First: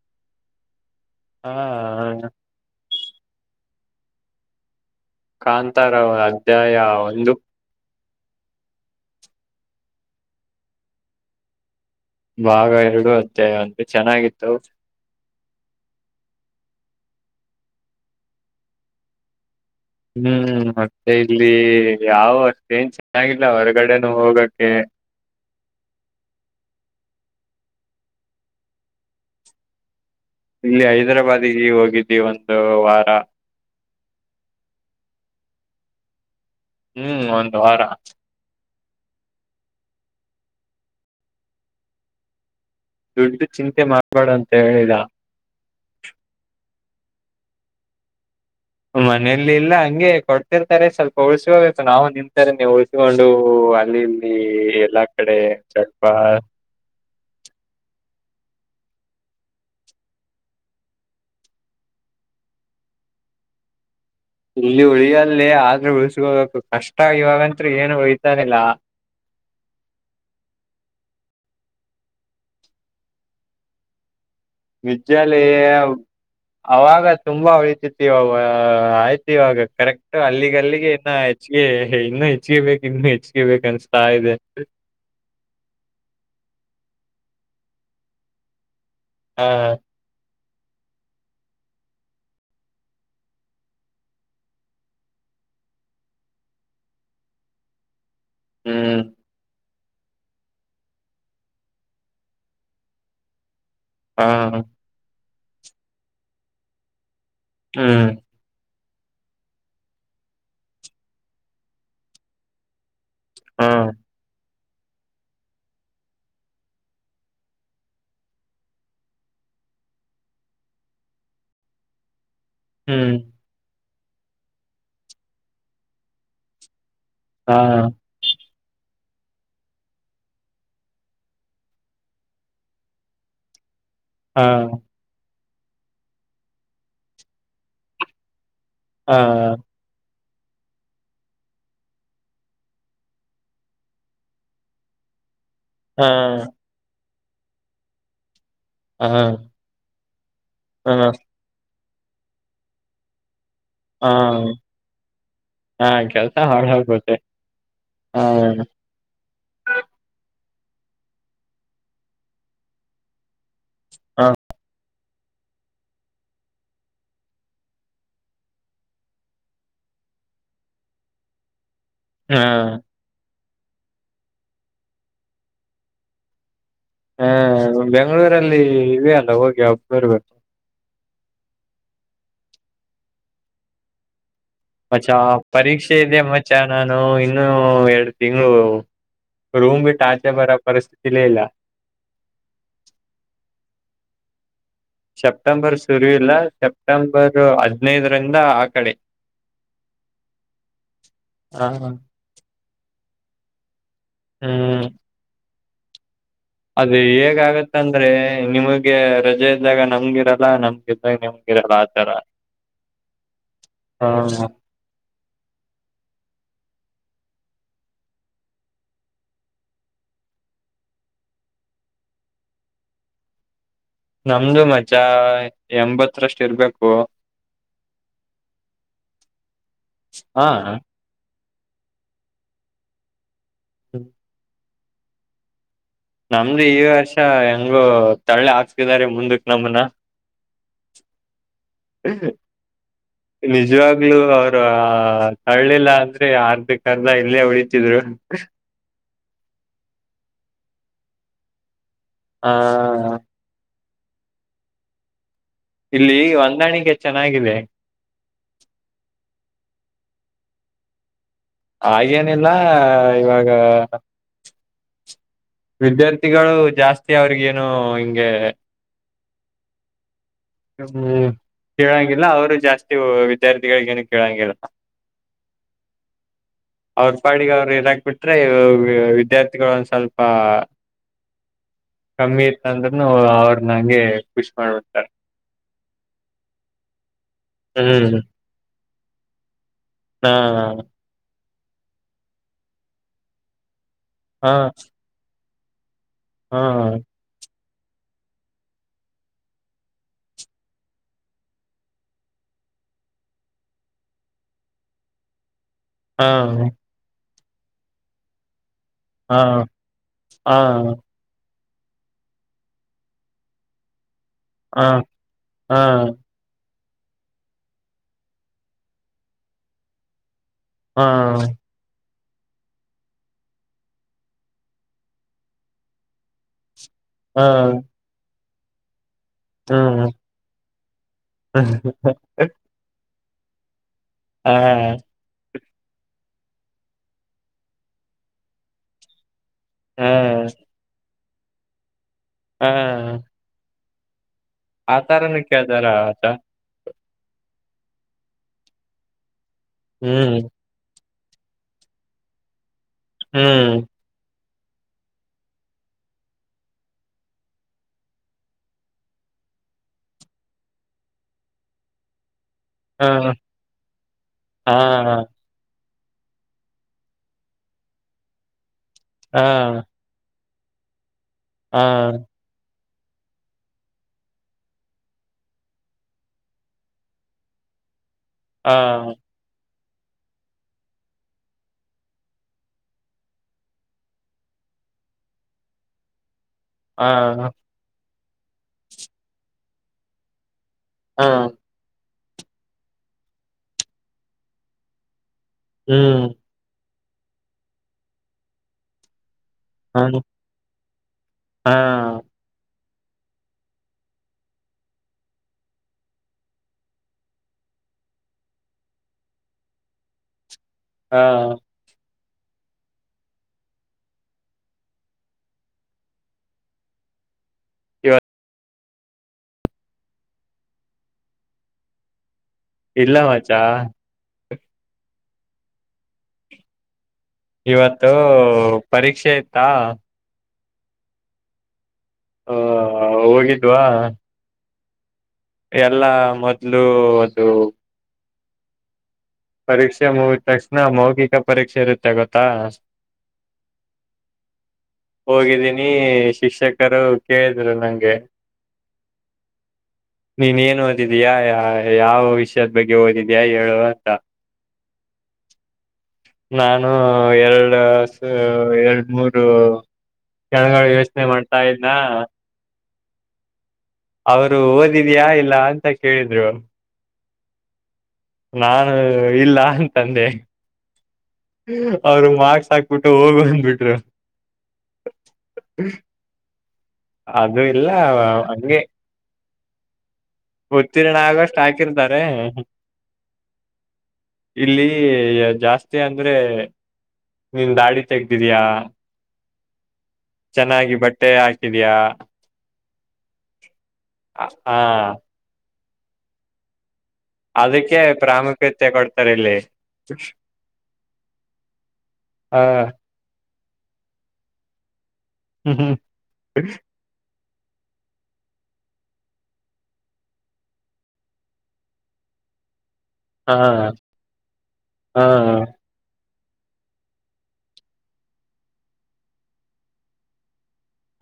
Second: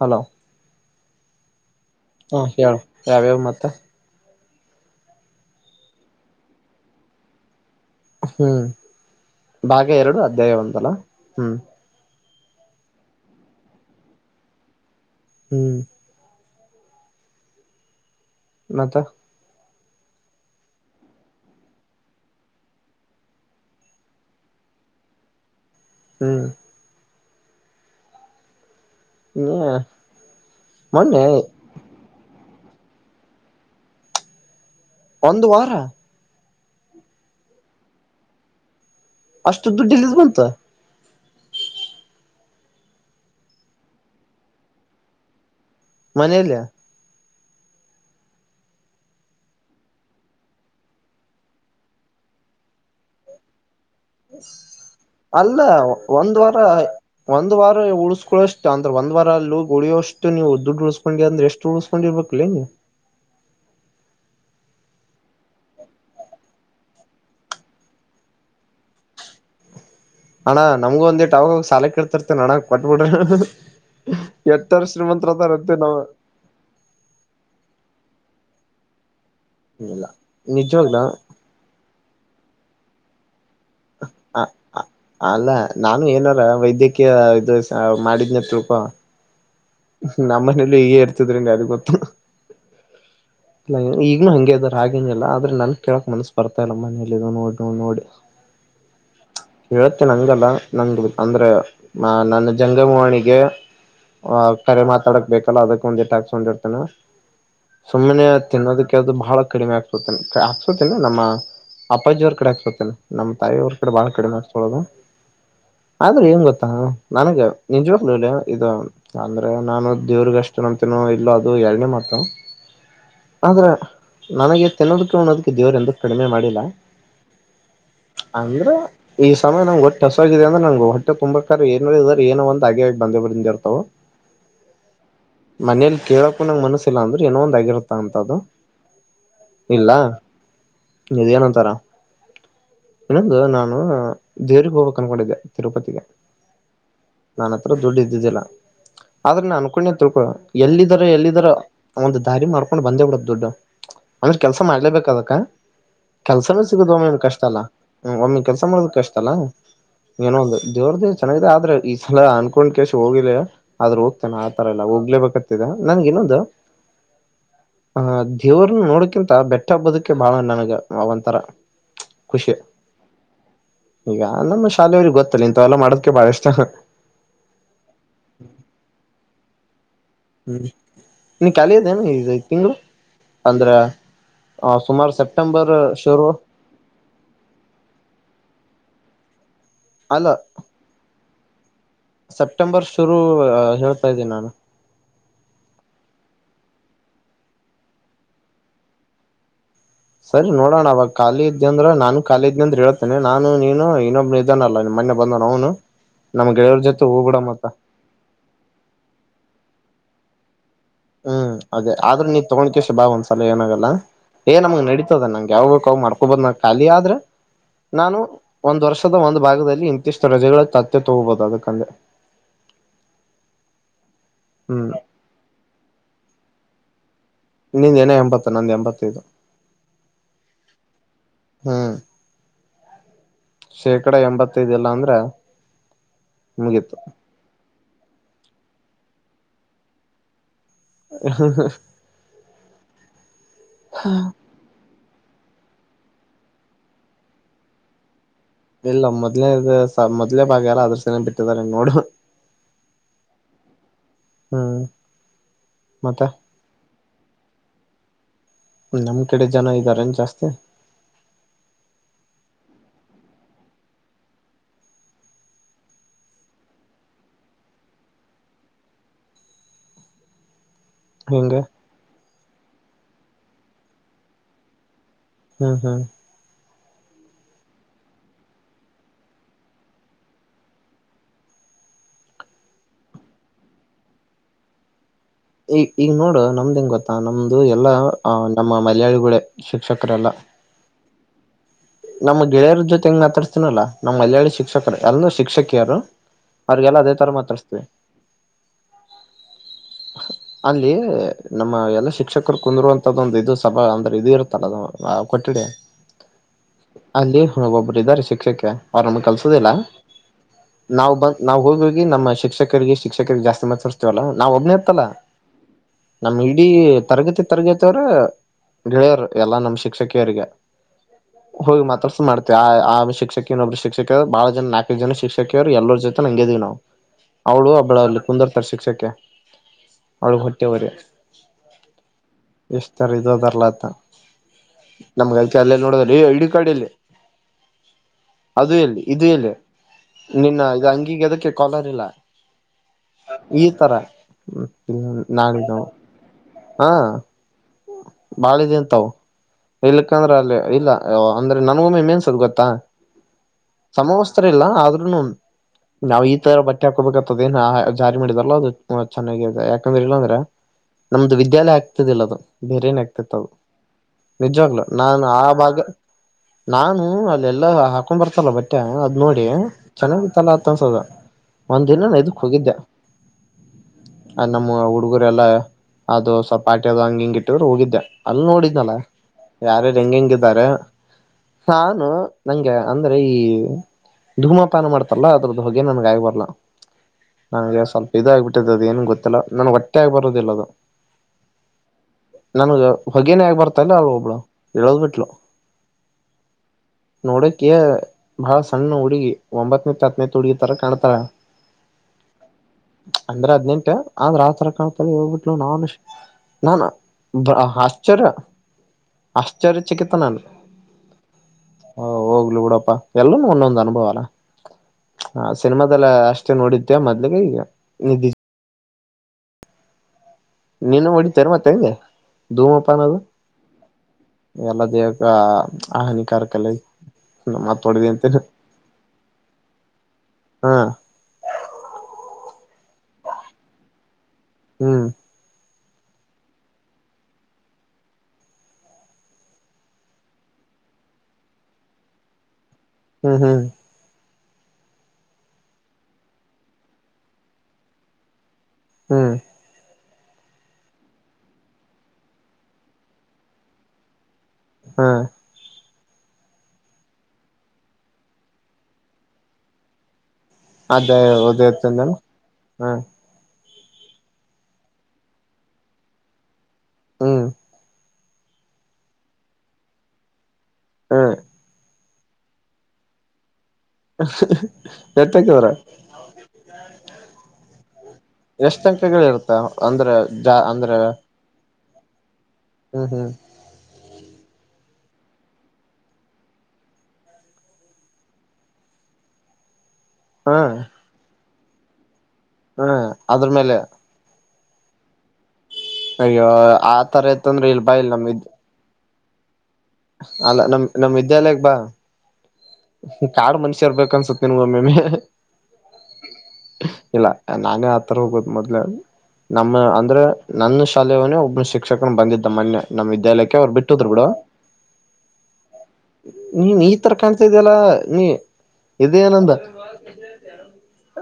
Hello ಹಾ ಹ ಹೇಳು ಯಾವ್ಯಾವ ಮತ್ತ ಕಾಂತಾರ ಅಧ್ಯಾಯ ಒಂದು ಹ್ಮ್ ಭಾಗ ಎರಡು ಅಧ್ಯಾಯವಂತಲ್ಲ ಹ್ಮ್ ಭಾಗ ಎರಡು ಅತ್ತೆ ಒಂದೆ ಚೆನ್ನಾಗಿತ್ತು ಹ್ಮ್ ಮತ ಹ್ಮ್ ಮತ್ತೆ ಇಲ್ಲಿ ಯಾವ ಅಷ್ಟೇನ್ ಚೆನ್ನಾಗಿಲ್ಲ ಹೊರಗಡೆನು ಹೋಗಕ್ಕೆ ಹ್ಮ್ [unintelligible] ಇಲ್ಲಿ ಮೊನ್ನೆ ಹೈದರಾಬಾದ್ಗೆ ಹೋಗಿದ್ದಿ ಒಂದು ವಾರ ಒಂದು ವಾರ ಹ್ಮ್ ಒಂದು ವಾರ ಅಷ್ಟು ದುಡ್ಡು ಇಲ್ಲಿದ ಬಂತು ದುಡ್ಡು ಚಿಂತೆ ಮಾಡ್ಬೇಡ ಅಂತ ಹೇಳಿದ ಮನೇೆಯಲ್ಲಿಯ ಮನೇಲಿ ಇಲ್ಲ ಹಂಗೆ ಕೊಡ್ತಿರ್ತಾರೆ ಸ್ವಲ್ಪ ಉಳ್ಸ್ಕೋಬೇಕು ನಾವು ನಿಂತಾರೆ ನೀವು ಉಳ್ಸಿಕೊಂಡು ಅಲ್ಲಿ ಇಲ್ಲಿ ಎಲ್ಲಾ ಕಡೆ ಅಲ್ಲ ಸ್ವಲ್ಪ ಒಂದ್ ವಾರ ಒಂದ್ ವಾರ ಉಳ್ಸ್ಕೊಷ್ಟು ಅಂದ್ರ ಒಂದ ವಾರ ಅಲ್ಲೂ ಗುಳಿಯಷ್ಟು ನೀವು ದುಡ್ಡು ಉಳ್ಸ್ಕೊಂಡಿ ಅಂದ್ರೆ ಎಷ್ಟು ಉಳ್ಕ ಎಷ್ಟು ಕೊಂಡಿರ್ಬೇಕ ನೆ [unintelligible] ಇಲ್ಲಿ ಉಳಿಯಲ್ಲಿ ಆದ್ರೂ ಉಳಿಸಕೋಬೇಕು ಕಷ್ಟ ಇವಾಗತ್ ಏನು ಉಳಿತಾನಿಲ್ಲ ಅಣ್ಣ ನಮ್ಗು ಒಂದ್ೇಟ್ ಅವಾಗಾಗ ಸಾಲ ಕೊಡ್ತಿರ್ತೆ ನಣಾಗ ಕೊಟ್ಬಿಡ್ರಿ ಎತ್ತರ ಶ್ರೀಮಂತತ್ರ ವಿಜ್ಜಾಲಿ ಅದ ಅಂತೆ ನಾವವು ಅವಾಗ ತುಂಬಾ ಉಳತಿತ ಆಯ್ತಿ ಇವಾಗ ಇಲ್ಲ ಕರೆಕ್ಟ್ ಅಲ್ಲಿಗೆ ಅಲ್ಲಿಗೆ ನಿಜವಾಗ್ಲ ಏನ ಆಯ್ ಹೆಚ್ಚ ಇನ್ನುೂ ಹೆಚ್ಚಿಗೆ ಬೇಕು ಇನ್ನುೂ ಹೆಚ್ಚಿಗೆ ಬೇಕ ಅನ್ ಹ ಹ ಅಲ್ಲ ನಾನು ಏನಾರ ವೈದ್ಯಕೀಯ ಇದು ಮಾಡಿದ್ನತಿಳ್ಕೊ ಹಾ ನಮ್ಮ್ನೇಲಿ ಈಗ ಇರ್ತಿದ್ರೀನು ಯಾರಿಗೆ ಗೊತ್ತು. ಇಲ್ಲ ಈಗನು ಹಂಗೆ ಇದಾರೆ ಹಾಗೇನಿಲ್ಲ ಆದ್ರೆ ನನ್ ಕೇಳಕ್ ಮನಸ್ ಬರ್ತಾ ಇಲ್ಲ ಮನೇಲಿ ನೋಡಿ ನೋಡಿ. ಹ್ಮ್ ಹೇಳ್ತೀನಿ ಹಂಗಲ್ಲ ನಂಗ ಅಂದ್ರೆ ನನ್ನ ಜಂಗಮವಣಿಗೆ. ಹ ಕರೆ ಮಾತಾಡಕ್ ಬೇಕಲ್ಲ ಅದಕ್ಕೆ ಒಂದಿಟ್ಟ ಹಾಕ್ಸ್ದಿರ್ತೇನ ಹ್ಮ್ ಸುಮ್ಮನೆ ತಿನ್ನೋದಕ್ಕೆದು ಬಹಳ ಕಡಿಮೆ ಆಗ್ಸುತ್ತೇ ಹಾಕ್ಸೋತೇನ ನಮ್ಮ ಅಪಾಜಿಯವರ ಕಡೆ ಹಾಕ್ಸುತ್ತೇನೆ. ನಮ್ಮ್ ತಾಯಿ ಹ ಅವ್ರ ಕಡೆ ಬಾಳ ಕಡಿಮೆ ಆಕಿಸ್ಕೊಳೋದು. ಆದ್ರೆ ಏನ್ ಗೊತ್ತಾ ನನಗೆ ನಿಜ್ವಾಗ್ಲೂಲೇ ಇದು ಅಂದ್ರೆ ನಾನು ದೇವ್ರಗ ಅಷ್ಟ ನಂಬತೀನೋ ಇಲ್ಲೋ ಅದು ಎರಡನೇ ಮಾತು. ಹ್ಮ್ ಆದ್ರ ನನಗೆ ತಿನ್ನೋದಕ್ಕೆ ಅನ್ನೋದಕ್ಕೆ ದೇವರು ಎಂದ ಕಡಿಮೆ ಮಾಡಿಲ್ಲ. ಹಾ ಹ ಅಂದ್ರೆ ಈ ಸಮಯ ನಂಗ್ಗೆ ಹೊಟ್ಟೆಸಿದೆ ಅಂದ್ರೆ ನಂಗ್ ಹೊಟ್ಟೆ ತುಂಬಾಕ್ಕೆ ಇದಾರೆ ಏನೋ ಒಂದು ಹಾಗೆ ಬಂದೆ ಇರ್ತವು. ಹಾ ಮನೇಲಿ ಕೇಳೋಕೂ ನಂಗ್ ಮನಸಿಲ್ಲಲ್ಲ ಅಂದ್ರೆಏನೋ ಒಂದ್ಗಿರುತ್ತ ಅಂತ ಅದು. ಹಾ ಹಾ ಇಲ್ಲ ಇದು ಏನೋತರ ಇನ್ನಂದು ನಾನು. ದೇವರಿಗೆ ಹೋಗಬೇಕು ಅನ್ಕೊಂಡಿದ್ದೆ ತಿರುಪತಿಗೆ. ಹ ನಾನ ಹತ್ರ ದುಡ್ಡು ಇದ್ದಿದ್ದಿಲ್ಲ ಹ ಆದ್ರೆನಾ ಅನ್ಕೊಂಡೆ ತಿಳ್ಕೊ ಎಲ್ಲಿದ್ದರ ಹ ಎಲ್ಲಿದರ. ಒಂದು ದಾರಿ ಮಾಡ್ಕೊಂಡು ಬಂದೆಬಿಡ್ತು ದುಡ್ಡು. ಹ ಅಂದ್ರೆ ಕೆಲ್ಸ ಮಾಡ್ಲೇಬೇಕ ಅದಕ್ಕ ಹಾ ಕೆಲ್ಸ ಕೆಲ್ಸನೂ ಸಿಗುದ ಮಾಡಾಗುತ್ತೆ ಒಮ್ಮ್ರ ಕಷ್ಟ ಅಲ್ಲ ಹ ಒಮ್ಮಿ ಕೆಲ್ಸ. ಕಷ್ಟ ಅಲ್ಲ ಏನೊ ಒಂದು ದೇವ್ರ ದೇವ ಚೆನ್ನಾಗಿದೆ ಆದ್ರೆ ಈ ಸಲ ಅನ್ಕೊಂಡ್ ಕೆಸ ಹೋಗಿಲ್ಲ. ಆದ್ರೂ ಹ ಹೋಗ್ತೇನ ಆತರ ಎಲ್ಲ ಹೋಗ್ಲೇಬೇಕತದ ನನ್ಗೆ ಇನ್ನೊಂದು. ಹ ದೇವ್ರನ್ನ ನೋಡಕಿಂತ ಬೆಟ್ಟ ಹಬ್ಬದಕ್ಕೆ ಬಾಳ ನನಗ ಒಂತರ. ಹಾಂ ಈಗ ನಮ್ಮ ಶಾಲೆಯವ್ರರಿಗೆ ಗೊತ್ತಲ್ಲ ಇಂತಥವೆಲ್ಲಾ ಮಾಡೋದೆ ಬಾಳ ಇಷ್ಟ. ಹಾ ಬೆಂಗಳೂರಲ್ಲಿ ಇದೆ ಅಲ್ಲ ಹೋಗಿ ಬರಬೇಕು. ಹ್ಮ್ ನಿಮ್ಮ ಖಾಲಿಯಿದೆನು ಈ ತಿಂಗಗಳು ಅಂದ್ರ. ಹಾ ಸುಮಾರು ಮಚ್ಚಾ ಸೆಪ್ಟೆಂಬರ್ ಪರೀಕ್ಷೆ ಇದೆ ಶುರು. ಮಚ್ಚಾ ನಾನು ಇನ್ನು ಎರಡು ತಿಂಗಳು ರೂಮ್ ಬಿಟ್ಟ ಅಲ್ಲ ಆಚೆ ಬರ. ಪರಿಸ್ಥಿತಿ ಅಲ್ಲೇ ಇಲ್ಲ. ಸೆಪ್ಟೆಂಬರ್ ಶುರು ಹೇಳ್ತಾ ಇದ್ದೀನಿ ನಾನು. ಸೆಪ್ಟೆಂಬರ್ ಶುರು ಇಲ್ಲ ಸೆಪ್ಟೆಂಬರ್ ಹದ್ನೈದರಿಂದ ಆ ಕಡೆ. ಸರಿ ನೋಡೋಣ ಅವಾಗ ಖಾಲಿಇದ್ ಹ ಅಂದ್ರೆ ನಾನು ಖಾಲಿ ಇದ್ದೆ ಅಂದ್ರೆ ಹೇಳ್ತೇನೆ ನಾನು ನೀನು ಇನ್ನೊಬ ಇದಾನಲ್ಲ ಹ್ಮ್ ನಿಮ್ ಮೊನೆೆ ಬಂದನ್ನು ನಮ್ಗೆಯವ್ರ ಅದು ಜೊತೆ ಹೋಗ್ ಬಿಡ ಮತ್ತ ಹೇಗಾಗತ್ತ ಅಂದ್ರೆ ನಿಮಗೆ ರಜೆ ಇದ್ದಾಗ ನಮ್ಗಿ ಇರಲ್ಲ ನಮಗ್ಗೆ. ಹ್ಮ್ ಅದೇ ಆದ್ರೆ ನೀ ತಕೊಂಡು ಬಾ ಒಂದ್ಸಲ ಏನಾಗಲ್ಲ ಹ ಏ ನಮ್ಮ ನೆಡಿ. ನೆಡಿತಾದ್ದೆ ನಂಗೆ ಯಾವಗ ಬೇಕು ಅವಾಗ ಮಾಡ್ಕೋಬಹುದು ಖಾಲಿ ಆದ್ರೆ. ನಾನು ಒಂದ್ ವರ್ಷದ ಒಂದು ಭಾಗದಲ್ಲಿ ಇಂತಿಷ್ಟು ರಜೆಗಳ ತತ್ತೆ ತಗೋಬಹುದು ಅದಕ್ಕಂದೆ. ನಮ್ದು ಹ್ಮ್ ಮಚ್ಚ ಎಂಬತ್ತರಷ್ಟ ಇರ್ಬೇಕು. ನಿಂದ ಏನ ಎಂಬತ್ತು ನಂದು ಎಂಬತ್ತೈದು. ಹಾ ಹ್ಮ್ ಶೇಕಡ ಎಂಬತ್ತೈದು ಇಲ್ಲಾಂದ್ರೆ. ನಮ್ದು ಈ ವರ್ಷ ಹೆಂಗು ತಳ್ಳಿ ಹಾಕ್ಕಿದಾರಿ ಮುಂದಕ್ ನಮ್ಮನ. ನಿಜವಾಗ್ಲೂ ಅವ ಅ ತಳ್ಳಿಲ್ಲ ಅಂದ್ರೆ ಅರ್ಧಕ್ಕ ಅರ್ಧ ಇಲ್ಲೇ ಉಳಿತಿದ್ರು. ಇಲ್ಲ ಮೊದ್ಲೆದ ಸಾ ಮೊದ್ಲೆ ಭಾಗ ಅದರ್ ಸಲೇಕ್ ಬಿಟ್ಟಿದ್ದಾರ ಏನ್ ನೋಡು. ಹಾ ಹ್ಮ ಇಲ್ಲಿ ಹೊಂದಾಣಿಕೆ ಚೆನ್ನಾಗಿದೆ. ನಮ್ ಕಡೆ ಜನ ಇದ್ದಾರ ಏನ್ ಜಾಸ್ತಿ. ಹಾಗೆನಿಲ್ಲ ಇವಾಗ ವಿದ್ಯಾರ್ಥಿಗಳು ಜಾಸ್ತಿ ಅವ್ರಿಗ ಏನು ಹಿಂಗೆ ಹ್ಮ ಹಿಂಗ ಕೇಳಂಗಿಲ್ಲ ಅವರು ಜಾಸ್ತಿ ವಿದ್ಯಾರ್ಥಿಗಳಿಗ್ ಏನು ಕೇಳಂಗಿಲ್ಲ. ಹ್ಮ್ ಹ್ಮ್ ಅವ್ರ ಪಾಡಿಗ ಅವ್ರ ಇರಾಕ್ಬಿಟ್ರೆ ವ ವ ವ ವಿದ್ಯಾರ್ಥಿಗಳ ಒಂದ ಸ್ವಲ್ಪ ಕಮ್ಮಿ ಇತ್ತ ಅಂದ್ರನು ಅವ್ರ ನಂಗೆ ಖುಷ ಮಾಡ್ಬಿಡ್ತಾರೆ. ಈ ಈಗ ನೋಡು ನಮ್ದಹೇಂಗ ಗೊತ್ತಾ ನಮ್ದು ಎಲ್ಲಾ ಹ್ಮ್ ಅ ನಮ್ಮ ಮಲಯಾಳಿಗಳ ಶಿಕ್ಷಕರೆಲ್ಲಾ. ಹಾ ನಮ್ ಗೆಳೆಯರ ಜೊತೆ ಹೆಂಗ್ ಮಾತಾಡ್ಸ್ತೀನಲ್ಲ ನಮ್ಮ್ ಮಲಯಾಳಿ ಹಾ ಶಿಕ್ಷಕರು ಎಲ್ಲ ಶಿಕ್ಷಕಿಯರು ಹಾ ಅವ್ರಿಗೆಲ್ಲ ಅದೇ ತರ ಮಾತಾಡ್ಸ್ತೆವ. ಅಲ್ಲಿ ನಮ್ಮ ಎಲ್ಲ ಶಿಕ್ಷಕರು ಕುಂದರುವಂತದ್ದ ಒಂದು ಇದು ಸಭಾ ಅಂದ್ರೆ ಇದು ಇರುತ್ತಲ್ಲ ಆ ಕೊಠಡಿ ಹಾ ಅಲ್ಲಿ ಹ ಒಬ್ರ ಇದ್ದಾರೆ ಶಿಕ್ಷಕಿ ಅವರ ನಮಗ್ ಹಾ ಕಲ್ಸುದಿಲ್ಲ ಹಾ ನಾವ ಬಂದ ನಾವ್ ಹೋಗೋಗಿ ನಮ್ಮ ಶಿಕ್ಷಕರಿಗೆ ಶಿಕ್ಷಕರಿಗೆ ಜಾಸ್ತಿ ಮಾತ್ ಆಡಸ್ತೇವ್ಲಾ ನಾ ಒಬ್ಬನೇ ಹಾ ಅಂತ್ ಅಲ್ಲಾ. ಹಾ ನಮ್ ಇಡೀ ತರಗತಿ ತರಗತಿಯವ್ರ ಗೆಳೆಯರು ಎಲ್ಲಾ ನಮ್ಮ್ ಶಿಕ್ಷಕಿಯರಿಗೆ. ಹಾ ಹೋಗಿ ಮಾತಾಡ್ಸ ಮಾಡ್ತಿ ಆ ಆ ಶಿಕ್ಷಕಿನೋಬ ಶಿಕ್ಷಕಿ ಬಾಳ ಜನ ನಾಲ್ಕ ಐದ ಜನ ಶಿಕ್ಷಕಿಯರು ಎಲ್ಲೋರ ಜೊತೆನೂ ಹಂಗ್ ಇದೀವಿ ನಾವ್. ಹಾ ಅವಳು ಒಬ್ಬಳಲ್ಲಿ ಕುಂದರ್ತಾಳ್ ಶಿಕ್ಷಕಿ ಅವಳೀಗ ಹೊಟ್ಟೆ ಉರೆ ಹ್ಮ್ ಎಷ್ಟರ ಇದು ಅದಾರ್ಲಾ ಅಂತ್. ಹಾ ನಮ್ಗ ಅದ್ಕೆ ಅಲ್ಲೆ ನೋಡದ್ರ ಏ ಐಡಿ ಕಾರ್ಡ್ ಎಲ್ಲಿ ಅದು ಎಲ್ಲಿ ಇದು ಎಲ್ಲಿ ಹಾ ನಿನ್ನ ಇದ ಅಂಗೀಗ ಎದಕ್ಕ ಕಾಲರ್ ಇಲ್ಲ? ಹಾ ಈತರ ಹಂ ಆತರನು [unintelligible] ಕೇಳ್ತಾರ ಆತ ಹಾ ಬಾಳಿದೇ ಅಂತವು ಹ್ಮ್ ಇಲ್ಕಂದ್ರ ಅಲ್ಲಿ ಇಲ್ಲ. ಅಂದ್ರೆ ನನಗೊಮ್ಮೆ ಏನ್ ಅನ್ಸೋದ್ ಗೊತ್ತಾ? ಹ್ಮ್ ಸಮವಸ್ತ್ರ ಇಲ್ಲ ಆದ್ರೂನು ನಾವ ಈ ತರ ಬಟ್ಟೆ ಹಾಕೋಬೇಕತ್ತ ಅದೇನ್ ಜಾರಿ ಮಾಡಿದಾರಲ್ಲ ಅದು ಚೆನ್ನಾಗಿದೆ ಯಾಕಂದ್ರೆ ಇಲ್ಲಾಂದ್ರೆ ನಮ್ದು ವಿದ್ಯಾಲಯ ಆಗ್ತಿದಿಲ್ಲ ಅದು ಬೇರೆನ ಹಾ ಆಗ್ತಿತ್ತ ಅದು ಹಾ ನಿಜವಾಗ್ಲು ನಾನು ಆ ಭಾಗ ನಾನು ಅಲ್ಲೆಲ್ಲಾ ಹಾಕೊಂಡ್ ಬರ್ತಲ್ಲ ಬಟ್ಟೆ ಅದ್ ನೋಡಿ ಹಾ ಚೆನ್ನಾಗಿತ್ತಲ್ಲ ಅತ್ತ ಅನ್ಸದ ಒಂದ ಹಾ ದಿನ ನಾ ಇದಕ್ ಹೋಗಿದ್ದೆ. ಅ ನಮ್ಮ್ ಹುಡುಗುರೆಲ್ಲಾ ಅದು ಸ್ವಲ್ಪ ಆಟಿದು ಹಂಗ ಹಿಂಗ ಹೋಗಿದ್ದೆ ಅಲ್ಲಿ ಹಾ ನೋಡಿದ್ನಲ್ಲ ಯಾರ್ಯಾರು ಹೆಂಗ ಹೆಂಗ ಇದಾರೆ? ನಾನು ನಂಗೆ ಅಂದ್ರೆ ಈ ಧೂಮಪಾನ ಮಾಡ್ತಾರಲ್ಲ ಅದರ್ದ್ ಹೊಗೆ ನನ್ಗ ಆಗಬಾರಲ್ಲ. ಹಾ ಹಾ ಹಾ ನಂಗೆ ಸ್ವಲ್ಪ ಇದು ಆಗ್ಬಿಟ್ಟಿದೆ ಅದ ಏನ್ ಗೊತ್ತಿಲ್ಲ ನನಗೆ ಒಟ್ಟೆ ಆಗ್ ಬರೋದಿಲ್ಲ ಅದು. ಹಾ ನನ್ಗ ಹೊಗೆನೆ ಹಾಗಿ ಬರ್ತಾ ಇಲ್ಲ ಅ ಒಬ್ಳು ಹೇಳೋದ್ ಬಿಟ್ಲು. ಹ್ಮ್ ನೋಡಕಿಯ ಬಾಳ್ ಸಣ್ಣ ಹುಡುಗಿ.. ಒಂಬತ್ತನೇ ಹಾ ತರಗತಿ ಹುಡುಗೀತಾರ ಕಾಣತ್ತಾಳೆ. ಹಾ ಅಂದ್ರೆ ಹದ್ನೆಂಟ ಆದ್ರ ಆತರ ಕಾಣತಾಳ್ ಹೋಗ್ಬಿಟ್ಲು ನಾನು ನಾನ್ ಹಾ ಆಶ್ಚರ್ಯ ಆಶ್ಚರ್ಯಚಿಕಿತ್ತ ನಾನು. ಹಾ ಹಾ ಹೋಗ್ಲಿ ಬಿಡಪ್ಪಾ ಎಲ್ಲಾ ಒಂದೊಂದ್ ಅನುಭವ ಅಲ್ವಾ. ಹಾ ಸಿನಿಮಾದಲ್ಲ ಅಷ್ಟೇ ನೋಡಿದೇವ ಮೊದ್ಲಿಗೆ ಈಗ ಇವತ್ ನಿನ್ನ ಹೊಡಿತಾರೆ ಮತ್ತೆ ಧೂಮಪಾನ ಇಲ್ಲ ಅದು. ಮಚ್ಚಾ ಎಲ್ಲ ದೇಹಕ್ಕ ಹಾನಿಕಾರಕಲ್ಲ. ಮತ್ ಹೊಡದಿ ಇವತ್ತು ಅಂತೇನೆ ಪರೀಕ್ಷೆ ಇತ್ತ ಹಾ. ಹಾ ಹಾ ಹೋಗಿದ್ವಾ. ಹ್ಮ್ ಎಲ್ಲಾ ಮೊದ್ಲು ಅದು. ಪರೀಕ್ಷೆ ಮುಗಿದ್ ತಕ್ಷಣ ಮೌಖಿಕ ಪರೀಕ್ಷೆ ಇರುತ್ತೆ ಗೊತ್ತಾ.. ಹ್ಮ್ ಹ್ಮ್ ಹೋಗಿದ್ದೀನಿ ಶಿಕ್ಷಕರು ಕೇಳಿದ್ರು ನಂಗೆ. ಹ್ಮ್ ನೀನ್ ಏನ್ ಓದಿದಿಯ ಯಾವ ವಿಷಯದ ಬಗ್ಗೆ ಓದಿದ್ಯಾಯಾ ಹೇಳುವ ಅಂತಾ. ಹ್ಮ್ ನಾನು ಎರಡು ಎರಡು ಮೂರು. ಕೆಳಗ ಯೋಚನೆ ಮಾಡ್ತಾ ಇದ್ನ. ಹಾ ಅವರು ಓದಿದಿಯಾ ಇಲ್ಲ ಅಂತಾ ಕೇಳಿದ್ರು. ಹ್ಮ್ ನಾನು ಇಲ್ಲ ಅಂತಂದೆ. ಹ್ಮ್ ಅವರು ಮಾರ್ಕ್ಸ್ ಹಾಕ್ಬಿಟ್ಟು ಹೋಗು ಅಂದುಬಿಟ್ರು. ಎಷ್ಟಕಿದ್ರ ಅದು ಇಲ್ಲ ಹಂಗೆ ಎಷ್ಟ್. ಇರ್ತಾ ಅಂದ್ರೆ ಜಾ ಅಂದ್ರ. ಉತ್ತೀರ್ಣ ಆಗಷ್ಟು ಹಾಕಿರ್ತಾರೆ. ಹ್ಮ್ ಹ್ಮ್ ಇಲ್ಲಿ ಜಾಸ್ತಿ ಅಂದ್ರೆ. ನಿನ್ ದಾಡಿ ತೆೆಗೆದಿದಯ ಹಾ ಚೆನ್ನಾಗಿ ಬಟ್ಟೆ ಹಾಕಿದಿಯಾ. ಹ್ಮ್ ಅದ್ರ ಮೇಲೆ. ಹಾ ಅಯ್ಯೋ ಆತರ. ಇತ್ತಂದ್ರೆ ಇಲ್ ಬಾ ಅದಕ್ಕೆ ಇಲ್ ನಮ್ ಪ್ರಾಮುಖ್ಯತೆ ಕೊಡ್ತಾರೆ ಇಲ್ಲಿ. ಅಲ್ಲ ನಮ್ಮ ನಮ್ಮ ವಿದ್ಯಾಲಯಕ್ಕೆ ಬಾ. ಹಾ ಕಾಡುಮನುಷ್ಯರ್ ಇರಬೇಕು ಅನ್ಸತ್ತೆ ನೀ ಒಮ್ಮೆಮ್ಮೆ. ಹ್ಮ್ ಹ್ಮ್. ಇಲ್ಲ ನಾನೇ ಆತರ ಹೋಗೋದು ಮೊದ್ಲೆ. ನಮ್ಮ ಅಂದ್ರೆ ನನ್ನ ಶಾಲೆಯವನೇ ಒಬ್ನ ಶಿಕ್ಷಕನು ಬಂದಿದ್ದ ಮೊನ್ನೆ ನಮ್ಮ. ಹಾ ದಲಕ್ಕೆ ಅವರು ಬಿಟ್ಟದ್ರು ಕೂಡಾ ಹಾ ಹಾ ನೀ ಈ ತರ ಕಾಣ್ತಿದ್ಯಲ್ಲ ನೀ ಇದೇನಂದ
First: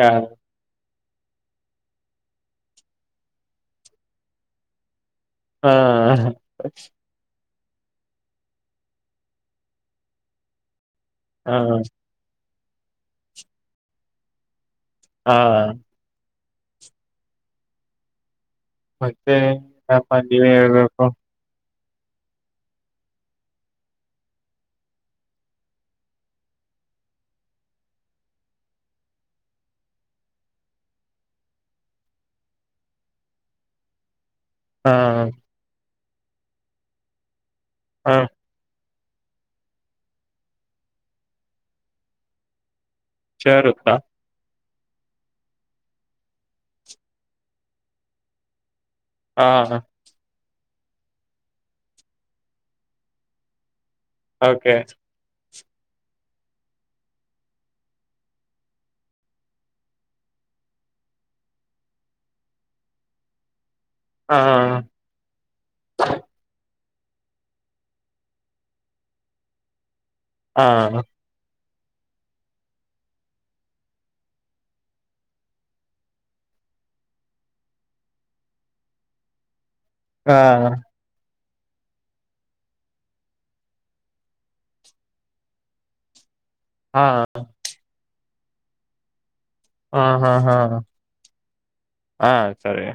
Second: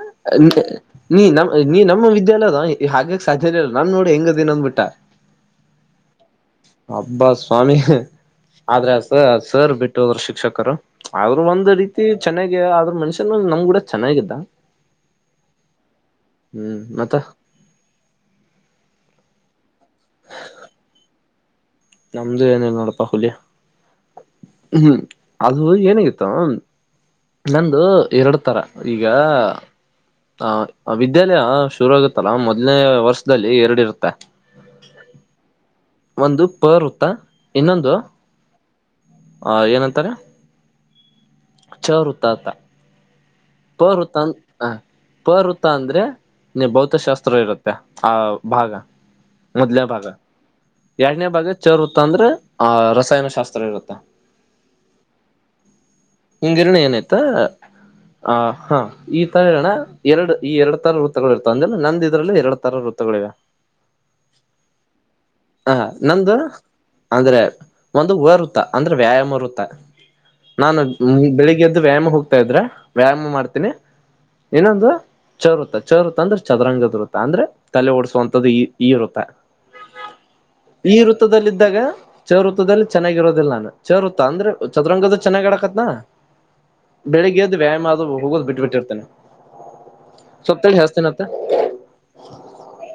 ಹಾ ನಿ [inaudible] ನೀ ನಮ್ಮ್ ನೀ ನಮ್ಮ ವಿದ್ಯಾಲಯದ ಹಾಗಕ್ ಸಾಧ್ಯನ ಇಲ್ಲ ನಾನ್ ನೋಡಿ ಹೆಂಗದೇನ ಅಂದ್ಬಿಟ್ಟಾ ಹಾ ಅಬ್ಬಾ ಸ್ವಾಮಿ ಆದ್ರೆ ಸ ಸರ್ ಬಿಟ್ಟು ಹೋದರು ಶಿಕ್ಷಕರು ಆದ್ರರು ಹಾ ಒಂದ್ ರೀತಿ ಚೆನ್ನಾಗೀ ಆದದ್ರ ಮನ್ಷ್ಯನ್ ನಮ್ ಕೂಡ ಚೆನ್ನಾಗಿ ಇಲ್ಲ ಹಾ ಹ್ಮ್ ಮತ್ತ ಮತ್ತೆ ಯಪ್ಪ ನೀವೇ ಹೇಳ್ಬೇಕು? ನಮ್ದು ಏನೇ ನೋಡಪ್ಪಾ ಹುಲಿ. ಹ್ಮ್ ಅದು ಏನಾಗಿತ್ತ ನಂದು ಎರಡು ತರ. ಈಗ.. ಆ ವಿದ್ಯಾಲಯ ಶುರುಗುತ್ತಲ್ಲ ಮೊದ್ನೇ ವರ್ಷದಲ್ಲಿ ಎರಡು ಇರುತ್ತೆ. ಹಾ.. ಹಾ.. ಒಂದು ಪರ್ ವೃತ್ತ. ಇನ್ನೊಂದು? ಹಾ ಆ ಏನಂತಾರೆ ಚರು ವೃತ ಅಂತ ಶೇರುತ್ತಾ ಪರ್ ವೃತ್ತ ಹ ಪವೃತ್ತ ಅಂದ್ರೆ ನೀ ಭೌತಶಾಸ್ತ್ರ ಇರುತ್ತೆ ಆ ಭಾಗ ಹಾ ಮೊದ್ಲೇ ಭಾಗ ಎರಡನೇ ಭಾಗ ಚರ್ ವೃತ್ತ ಅಂದ್ರೆ ಆ ರಸಾಯನಶಾಸ್ತ್ರ ಇರುತ್ತೆ ಆ ಓಕೆ ನಿ ಗಿರಣಿ ಏನಾಯ್ತಾ [unintelligible] ಹ [inaudible] ಆ ಹಾ ಈ ತರಣ ಎರಡು ಈ ಎರಡ್ ತರ ವೃತ್ತಗಳು ಇರ್ತ ಅಂದ್ರ ನಂದ ಇದ್ರಲ್ಲಿ ಎರಡ್ ತರ ವೃತ್ತಗಳಿವೆ. ಹ [inaudible] ಹಾ.. ಹಾ.. ಹಾ.. ಹಾ ಹಾ.. ನಂದು ಅಂದ್ರೆ ಒಂದು ವ ವೃತ್ತ ಅಂದ್ರೆ ವ್ಯಾಯಾಮ ವೃತ್ತ ಹಾ ನಾನು ಬೆಳಿಗ್ಗೆ ಎದ್ದು ವ್ಯಾಯಾಮಕ್ ಹೋಗ್ತಾ ಇದ್ರೆ ವ್ಯಾಯಾಮ ಮಾಡ್ತೀನಿ ಇನ್ನೊಂದು ಚ ವೃತ್ತ ಚ ವೃತ್ತ ಅಂದ್ರೆ ಚದರಂಗದರುತ್ತ ಅಂದ್ರೆ ತಲೆ ಓಡಸುವಂತದ್ದು ಈ ವೃತ್ತ ಹಾ.. ಈ ವೃತ್ತದಲ್ಲಿದ್ದಾಗ ಚ ವೃತ್ತದಲ್ಲಿ ಚೆನ್ನಾಗಿರೋದಿಲ್ಲ ನಾನು ಚ ವೃತ್ತ ಅಂದ್ರೆ ಚದರಂಗದ ಚೆನ್ನ್ ಆಡಕತ್ನಾ ಬೆಳಿಗ್ಗೆ ಎದ್ದು ವ್ಯಾಯಾಮ ಆದ ಹೋಗೋದು ಬಿಟ್ಟಬಿಟ್ಟಿರ್ತೇನೆ ಹಾ ಹಾ ಹಾ ಸ್ವಲ್ಪ್ ತಡಿ ಹಸ್ತೇನತ್ತ ಹಾ ಸರಿ